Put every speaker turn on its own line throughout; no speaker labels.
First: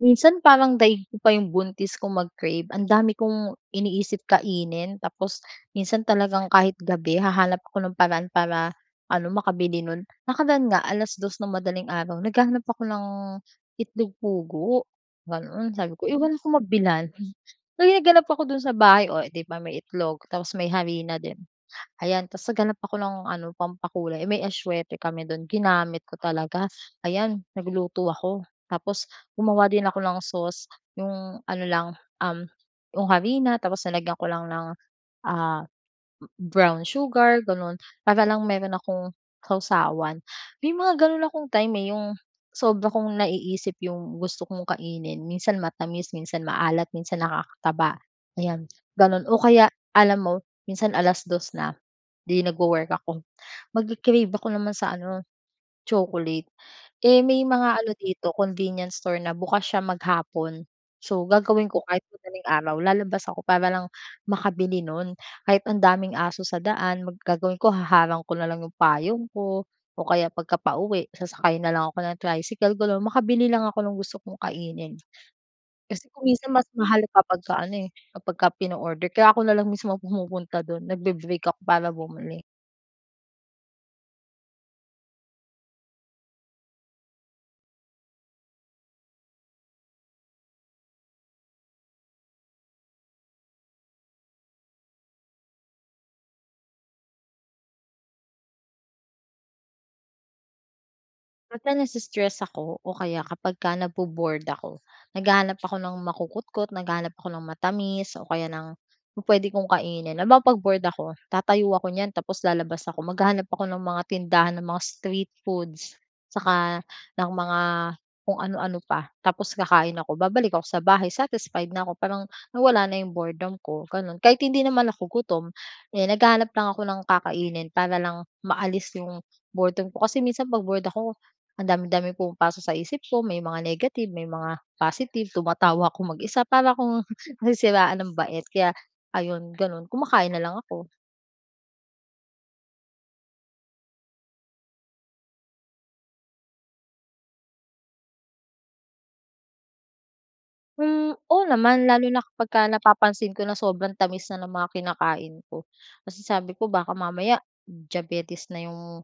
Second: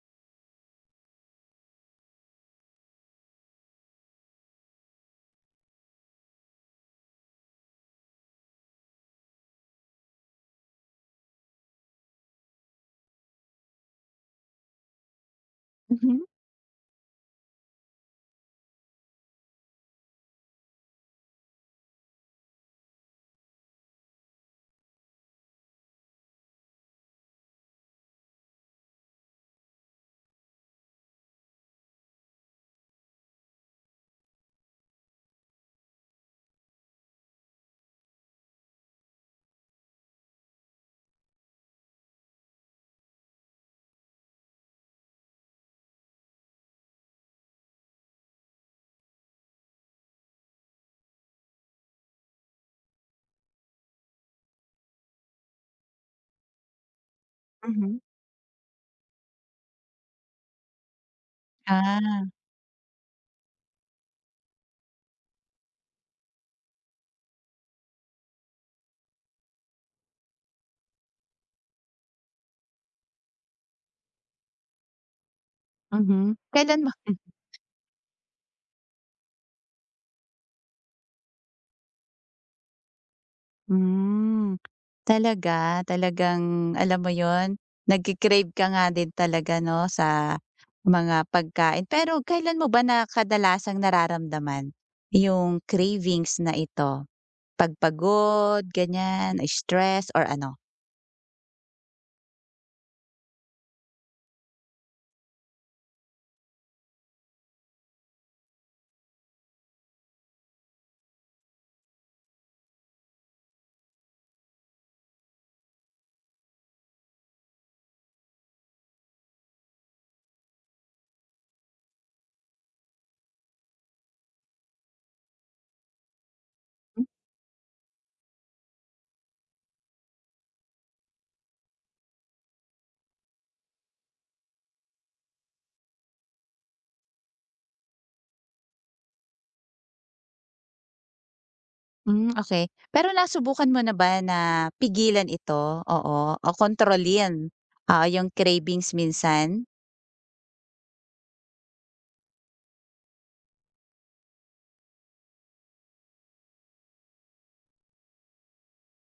Minsan parang daig ko pa yung buntis kung mag-crave ang dami kong iniisip kainin, tapos minsan talagang kahit gabi hahanap ako ng paraan para ano, makabili no'n. Nakaraan nga 2:00 ng madaling araw naghahanap ako ng itlog pugo, gano'n. Sabi ko, eh,
Mhm.
wala akong mabilhan, talagang naghanap ako do'n sa bahay o eh, 'di ba may itlog tapos may harina din, ayan ta's naghanap ako ng ano pampakulay, eh, may atsuwete kami do'n ginamit ko talaga. Ayan nagluto ako, tapos gumawa din ako ng sauce yung ano lang, um, yung harina tapos nilagyan ko lang ng, ah, brown sugar gano'n para lang mayro'n akong sawsawan. May mga gano'n akong time, eh, yung sobra kong naiisip yung gusto kong kainin minsan matamis, minsan maalat, minsan nakakataba, ayan gano'n. O kaya alam mo minsan 2:00 na, 'di nag-wo-work ako mag-cra-crave ako naman sa ano, chocolate, eh, may mga ano
Mhm.
dito convenience store na bukas siya maghapon. So gagawin ko kahit
Ah.
madaling araw lalabas ako para lang makabili no'n kahit ang daming aso sa daan gagawin ko haharang ko na lang yung payong ko o kaya pagka pauwi sasakayin na lang ako ng tricycle gano'n makabili lang ako ng gusto kong kainin. Kasi kung
Mhm,
minsan mas
kailan ba?
mahal kapagka ano, eh, kapagka pina-order kaya ako na lang mismo pumupunta do'n, nag-be-break ako para bumili.
Hmm, talaga? Talagang alam mo 'yon, nagki-crave ka nga din talaga 'no, sa mga pagkain. Pero kailan mo ba na, kadalasang nararamdaman yung cravings na ito, 'pag pagod, ganyan, stress or ano?
Basta nasi-stress ako o kaya kapagka nabo-bored ako, naghahanap ako ng makukutkot, naghahanap ako ng matamis o kaya ng yung puwede kong kainin. Halimbawa 'pag bored ako, tatayo ako niyan tapos lalabas ako, maghahanap ako ng mga tindahan ng mga street foods saka ng mga kung anu-ano pa. Tapos kakain ako, babalik ako sa bahay, satisfied na ako, parang nawala na 'yong boredom ko, gano'n. Kahit hindi naman ako gutom, eh, naghahanap lang ako ng
M
kakainin para lang maalis 'yong boredom ko. Kasi minsan 'pag bored ako, ang dami-daming pumapasok sa isip ko, may mga negative, may mga positive. Tumatawa ako mag-isa, para akong nasisiraan ng bait. Kaya, ayon, gano'n, kumakain na lang ako.
Hmm, okey. Pero nasubukan mo na ba na pigilan ito, oo, o kontrolin, oo, yung cravings minsan?
Hmm, oo, naman lalo na kapagka napapansin ko na sobrang tamis na ng mga kinakain ko. Kasi sabi ko baka mamaya diabetes na yung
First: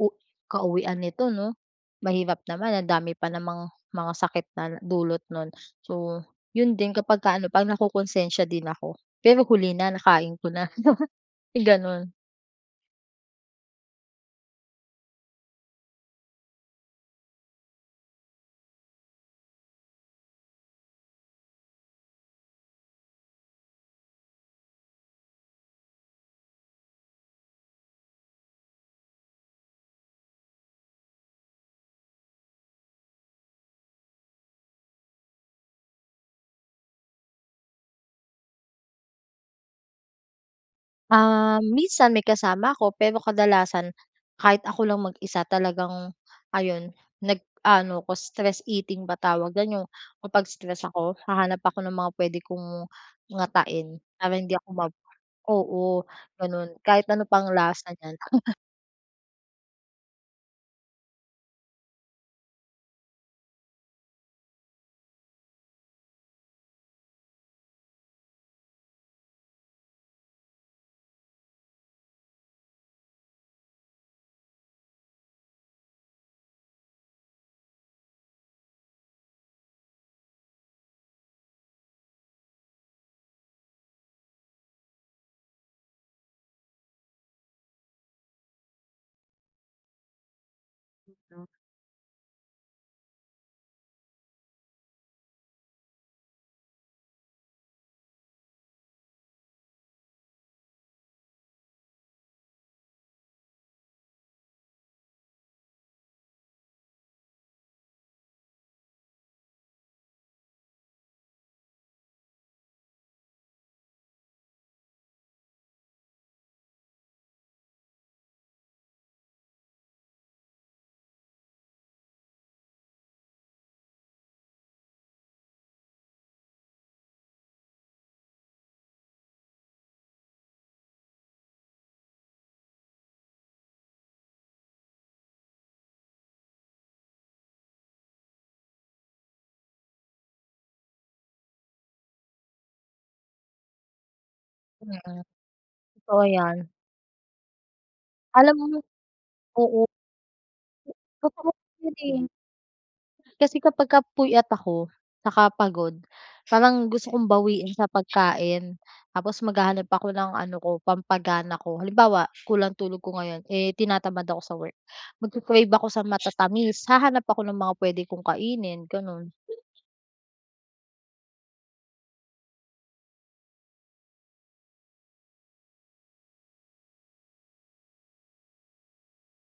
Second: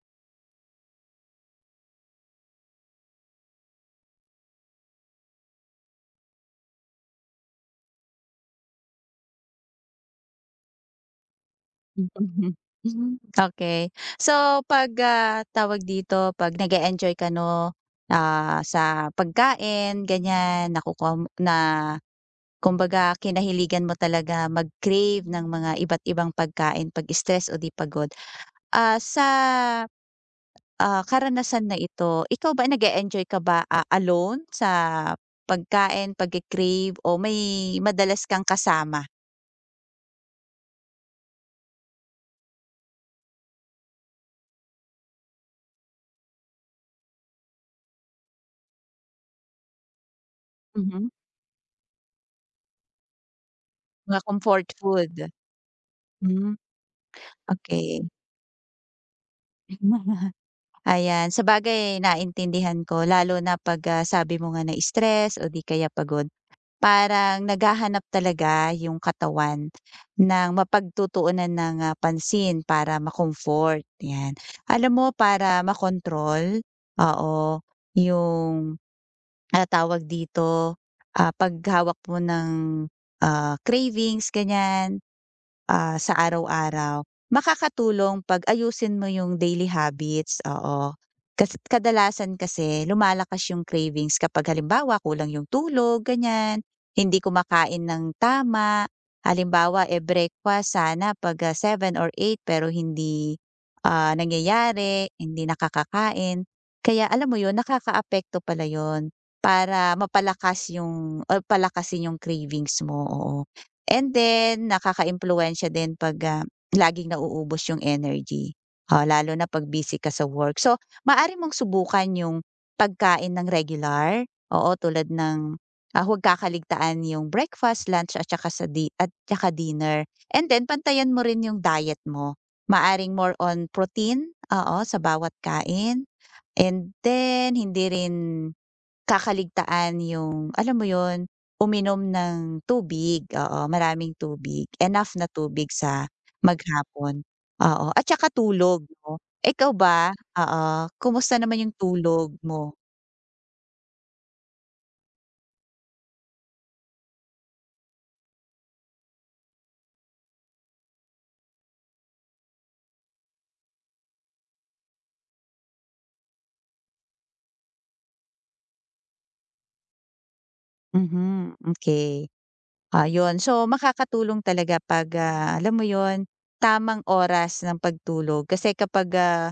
u kauwian nito 'no? Mahirap naman, ang dami pa namang mga sakit na dulot no'n. So, yun din kapagka ano, 'pag nakokonsensya din ako, pero huli na, nakain ko na, gano'n.
Mhm. Hmm, okey. So pag, ah, tawag dito, pag nag-eenjoy ka 'no, ah, sa pagkain, ganyan, nakukuha mo na kumbaga kinahiligan mo talaga mag-crave ng mga iba't ibang pagkain pag-stress o di pagod, ah, sa, ah, karanasan na ito, ikaw ba, nag-e-enjoy ka ba, ah, alone sa pagkain, pagki-crave o may madalas kang kasama?
Ah, minsan may kasama ako pero kadalasan kahit ako lang mag-isa, talagang ayon, nag-aano ko, "stress eating" ba tawag diyan? Yung kapag stress
Mhm.
ako, hahanap ako ng mga pwede kong ngatain
Mga
para hindi ako
comfort
mag
food.
oo,
Hmm,
gano'n. Kahit ano pa ano ang lasa
okey.
niyan.
Nagmamaha ayan. Sabagay, naintindihan ko lalo na 'pag, ah, sabi mo nga, nai-stress o 'di kaya pagod. Parang, naghahanap talaga 'yong katawan, ng mapagtutuunan ng, ah, pansin para ma-comfort, 'yan. Alam mo, para ma-control, oo, 'yong, ano tawag dito, ah, paghawak mo ng, ah, cravings, ganiyan, ah, sa araw-araw, makakatulong, 'pag ayusin mo 'yong daily habits, oo.
'bits, 'no.
Kasi kadalasan kasi lumalakas 'yong cravings kapag halimbawa kulang 'yong tulog, ganiyan, hindi kumakain ng tama. Halimbawa, eh, breakfast sana 'pag, ah, 7 or 8 pero hindi, ah, nangyayari, hindi nakakakain. Kaya, alam mo 'yon, nakakaapekto pala 'yon, para mapalakas 'yong or palakasin 'yong cravings mo, oo. And then, nakakaimpluwensya din 'pag, ah, laging nauubos 'yong energy, o, lalo na 'pag busy ka sa work. So, maaari mong subukan 'yong, pagkain ng regular, oo, tulad ng, ah, huwag kakaligtaan 'yong breakfast, lunch at saka sa di at saka dinner. And then, pantayan mo rin 'yong diet mo, maaaring more on protein, oo, sa bawat kain, and then, hindi rin, kakaligtaan 'yong, alam mo 'yon, uminom ng tubig, oo, maraming tubig, enough
Mm.
na tubig sa,
Totoo 'yan.
maghapon, oo, at saka
Alam mo
tulog, 'no. Ikaw
oo.
ba, oo,
A
kumusta
masarap
naman 'yong
'yon, eh.
tulog mo?
Kasi kapagka puyat ako, saka pagod, parang gusto kong bawiin sa pagkain. Tapos maghahanap ako ng ano ko, pampagana ko, halimbawa, kulang tulog ko ngayon, eh, tinatamad ako sa work, magki-crave ako sa matatamis, hahanap ako ng mga puwede kong kainin, gano'n.
Mhm, okey. Ah, 'yon, so makakatulong talaga 'pag, ah, alam mo 'yun, tamang oras ng pagtulog kasi kapag, ah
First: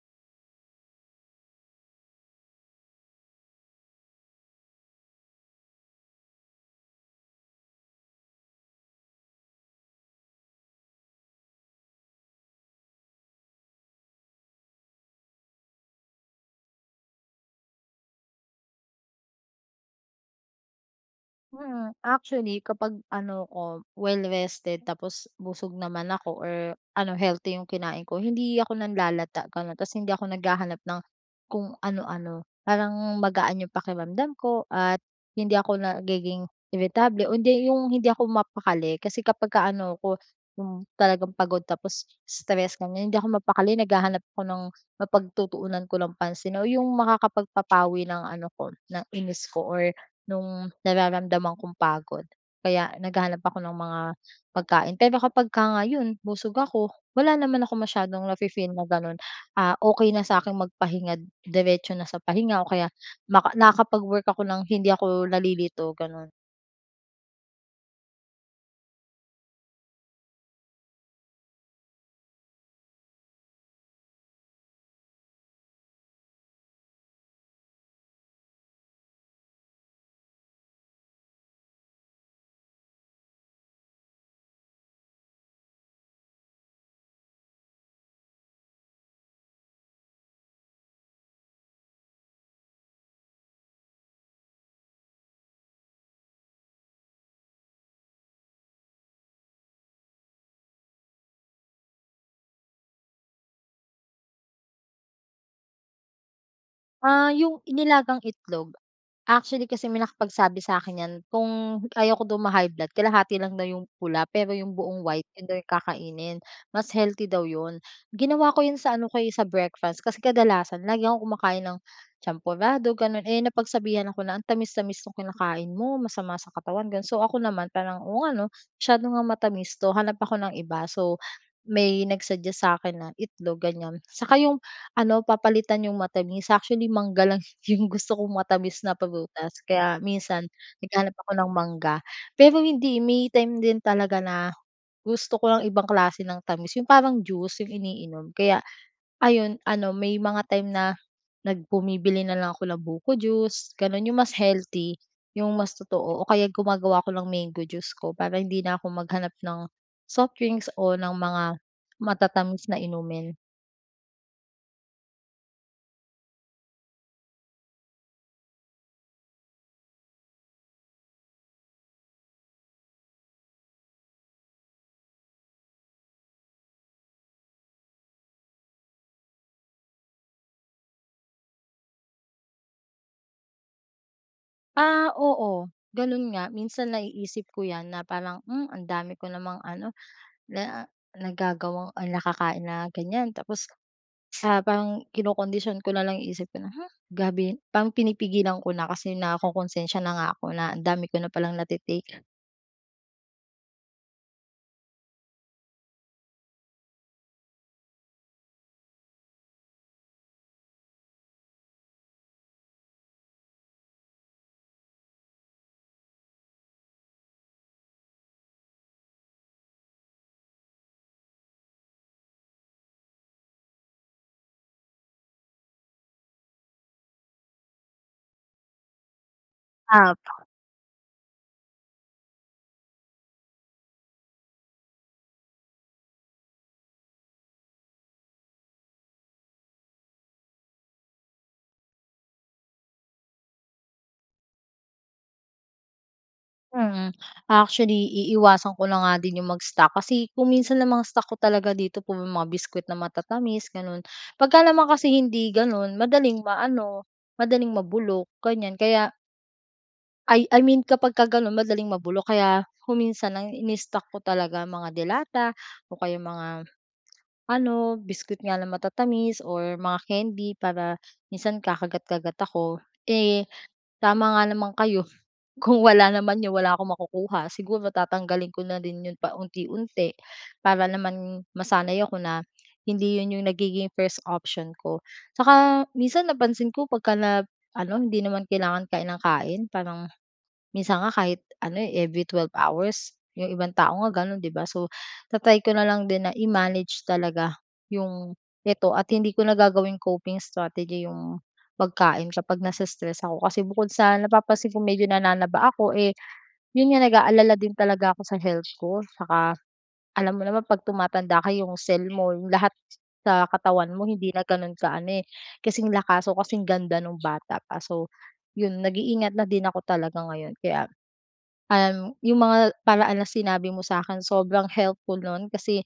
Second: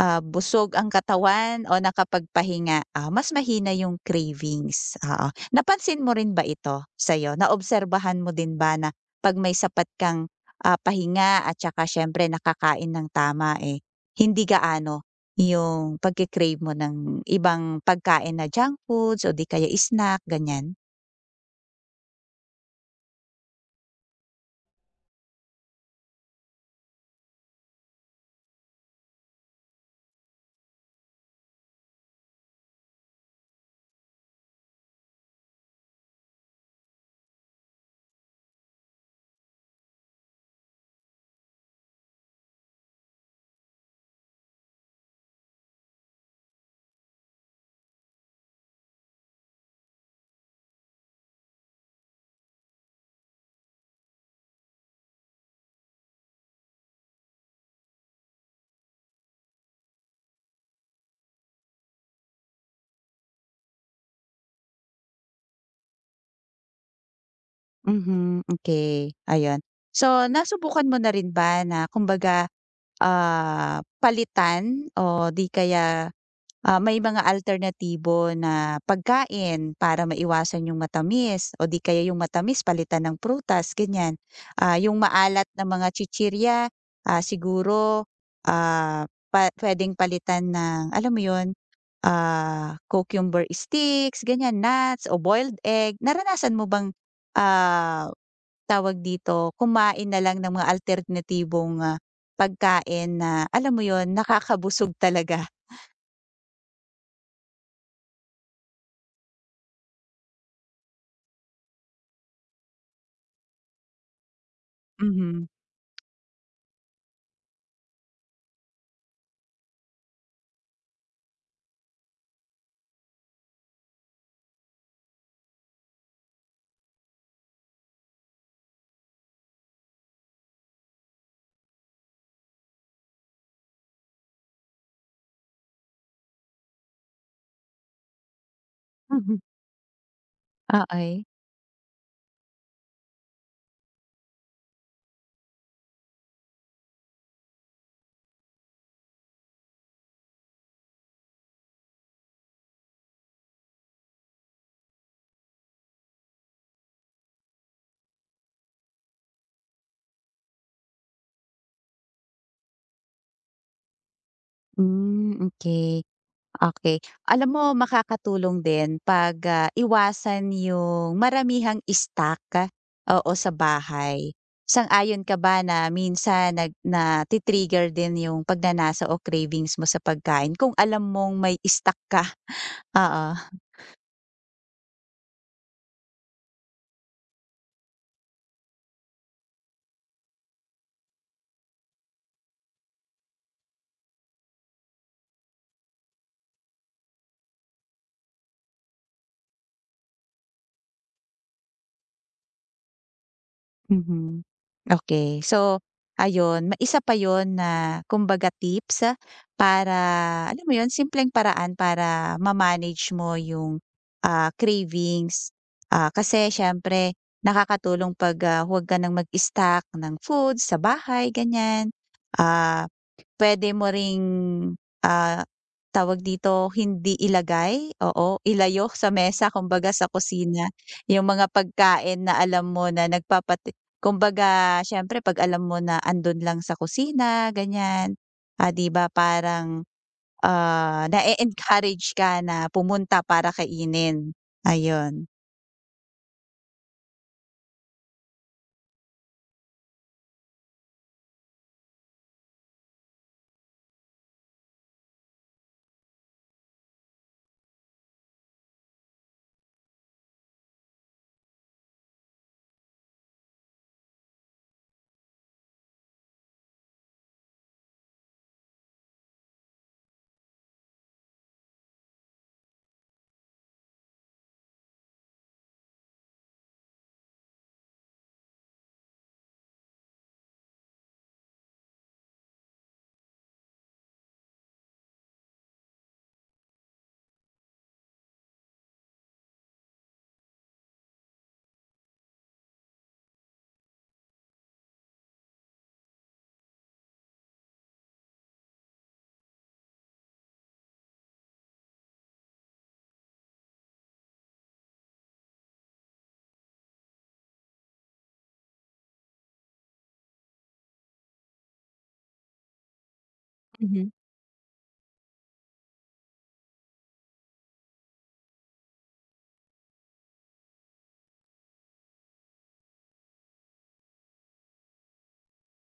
ah, busog ang katawan o nakapagpahinga, ah, mas mahina 'yung cravings, oo. Napansin mo rin ba ito, sa'yo, naobserbahan mo din ba na 'pag may sapat kang, ah, pahinga at tsaka siyempre nakakain nang tama, eh, hindi gaano 'yung pagki-crave mo ng ibang pagkain na junk foods o di kaya snack, ganiyan?
Mm, actually kapag ano 'ko, well-rested tapos busog naman ako or ano, healthy 'yung kinain ko, hindi ako nanlalata ganun, ta's hindi ako naghahanap ng kung ano-ano. Parang magaan 'yung pakiramdam ko at hindi ako nagiging iritable o hindi 'yung hindi ako mapakali, kasi kapagka ano 'ko 'yung talagang pagod tapos stress ganiyan, hindi ako mapakali, naghahanap ako ng mapagtutuunan ko ng pansin, o 'yung makakapagpapawi ng ano ko ng inis ko, or nung nararamdaman kong pagod, kaya naghahanap ako ng mga pagkain. Pero kapagka nga 'yon, busog ako, wala naman akong masyadong nafi-feel na gano'n, ah, okey na sa'king magpahinga, diretso na sa pahinga o kaya maka nakakapag-work ako nang hindi ako nalilito, gano'n.
Mhm, okey, ayun. So nasubukan mo na rin ba na kumbaga, ah, palitan o di kaya, ah, may mga alternatibo na pagkain para maiwasan 'yung matamis o di kaya 'yung matamis palitan ng prutas, ganiyan. Ah, 'yung maalat na mga chichirya, ah, siguro, ah, pa puwedeng palitan ng, alam mo 'yun, ah, cucumber sticks, ganiyan nuts o boiled egg, naranasan mo bang, ah, tawag dito, kumain na lang ng mga alternatibong pagkain na alam mo 'yun, nakakabusog talaga.
Ah, 'yung i nilagang itlog, actually kasi may nakapagsabi sa akin 'yan kung ayaw ko daw ma-high blood kalahati lang daw 'yung' pula pero 'yung buong white 'yun
Mhm.
daw kakainin, mas healthy daw 'yun. Ginawa ko 'yun sa ano ko, eh, sa breakfast kasi kadalasan lagi akong kumakain ng champorado, gano'n, eh, napagsabihan ako na, "Ang tamis-tamis nung kinakain mo masama sa katawan." Gano'n. So ako naman parang, "Oo nga 'no, masyado ngang matamis 'to, hanap ako ng iba." So may nag-suggest sa akin ng itlog ganiyan. 'Saka 'yung ano papalitan 'yung matamis, actually mangga lang 'yung gusto kong matamis na
Mhm.
prutas. Kaya minsan naghahanap
Okey.
ako ng mangga. Pero hindi, eh, may time din talaga na, gusto ko ang ibang klase ng tamis, 'yung parang juice 'yung iniinom, kaya ayon ano may mga time na nag bumibili na lang ako ng buko juice gano'n, 'yung mas healthy, 'yung mas totoo, o kaya gumagawa ako ng mango juice ko para hindi na ako maghanap ng soft drinks o ng mga matatamis na inumin.
Hmm, okey. Okey, alam mo makakatulong din 'pag, ah, iwasan 'yung maramihang stock, oo, sa bahay. Sang-ayon ka ba, na minsan nag na-ti-trigger din 'yung pagnanasa o cravings mo sa pagkain kung alam mong may stock ka? Oo.
Ah, oo, gano'n nga, minsan naiisip ko 'yan, na parang, "Hmm, ang dami ko namang ano, na nagagawang ah, nakakain na ganiyan." Tapos, habang kinokondisyon ko na lang 'yung isip ko na, "Ha, gabi" parang pinipigilan ko na, kasi nakokonsensiya na nga ako na, ang dami ko na palang na-te-take.
Mhm. Okey, so ayun, ma isa pa 'yun na, kumbaga tips para alam mo 'yun, simpleng paraan para ma-manage mo 'yung, ah, cravings. Ah, kasi siyempre, nakakatulong 'pag, ah, huwag ka ng mag-stock ng food sa bahay, ganiyan. Ah, puwede mo ring, ah, tawag dito hindi ilagay, oo. Ilayo sa mesa kumbaga, sa
Opo.
kusina, 'yung mga pagkain na alam mo na nagpapati kumbaga, siyempre 'pag alam mo na 'andun lang sa kusina, ganiyan, ah, 'di ba parang, ah, na-e-encourage ka na pumunta para kainin, ayon.
Mm. Actually, iiwasan ko na nga din 'yong mag-stock. Kasi, kung minsan ang mga stock ko talaga dito puro mga biscuit na matatamis, gano'n. 'Pagka naman kasi hindi gano'n, madaling maano, madaling mabulok, ganiyan. Kaya I I mean kapagka gano'n madaling mabulok, kaya, kung minsan ang ini-stock ko talaga mga delata o kaya mga, ano, biscuit nga na matatamis or mga kendi para, minsan kakagat-kagat ako. Eh, tama nga naman kayo, kung wala naman 'yon wala akong makukuha. Siguro tatanggalin ko na din 'yon pa unti-unti. Para naman, masanay ako na, hindi 'yon 'yong nagiging first option ko. Saka, minsan napansin ko 'pagka nab ano, hindi naman kailangan kain nang kain parang, minsan nga kahit ano, eh, every 12 hours, 'yong ibang tao nga gano'n, 'di ba. So, ta-try ko na lang din na i-manage talaga, 'yong, ito at hindi ko na gagawing coping strategy 'yong, pagkain kapag nasi-stress ako. Kasi, bukod sa napapansin ko medyo nananaba ako, eh, 'yon nga nag-aalala din talaga ako sa health ko. 'Tsaka, alam mo naman 'pag tumatanda ka 'yong cell mo, 'yong lahat, sa katawan mo
Mhm.
hindi na gano'n kaano, eh, kasing lakas o kasing ganda no'ng bata pa. So, 'yon, nag-iingat na din ako talaga ngayon. Kaya, um, 'yong mga, paraan na sinabi mo sa'kin sobrang helpful no'n kasi,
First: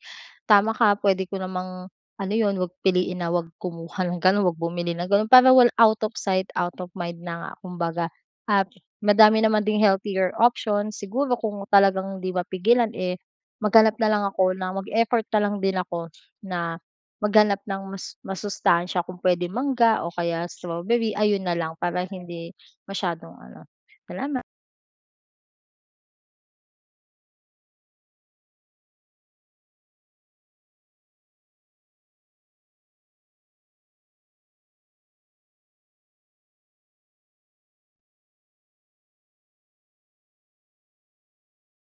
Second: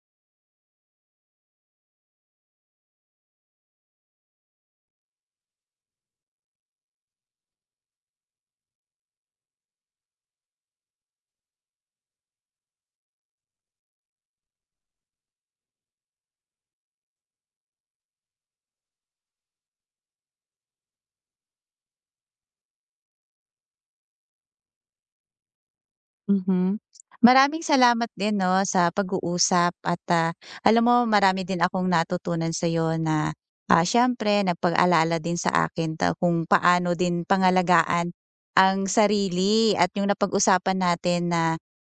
tama ka, puwede ko namang, ano 'yon, 'wag piliin na 'wag kumuha ng gano'n, 'wag bumili ng gano'n para wal out of sight, out of mind na nga kumbaga. At madami naman ding healthier options, siguro kung talagang hindi mapigilan, eh, maghanap na lang ako, na mag-effort na lang din ako, na, maghanap ng masu masustansya kung puwede mangga o kaya strawberry, ayun na lang para hindi, masyadong ano. Salama
Mhm. Maraming salamat din, 'no, sa pag-uusap. At, ah, alam mo, marami din akong natutunan sa'yo na, ah, siyempre napag-alala din sa akin 'to, kung paano din pangalagaan, ang sarili. At 'yong napag-usapan natin na,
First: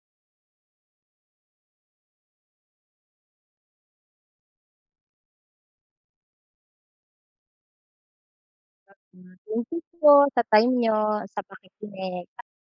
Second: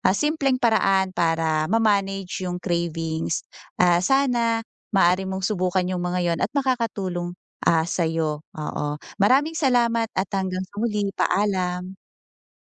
ah, simpleng paraan para ma-manage 'yong cravings. Ah, sana, maaari mong subukan 'yong mga 'yon at makakatulong ah, sa'yo, oo.
[unintelligible]
Maraming
Thank you
salamat
po
at
sa
hanggang
time
sa muli
niyo, sa
paalam.
pakikinig. Pa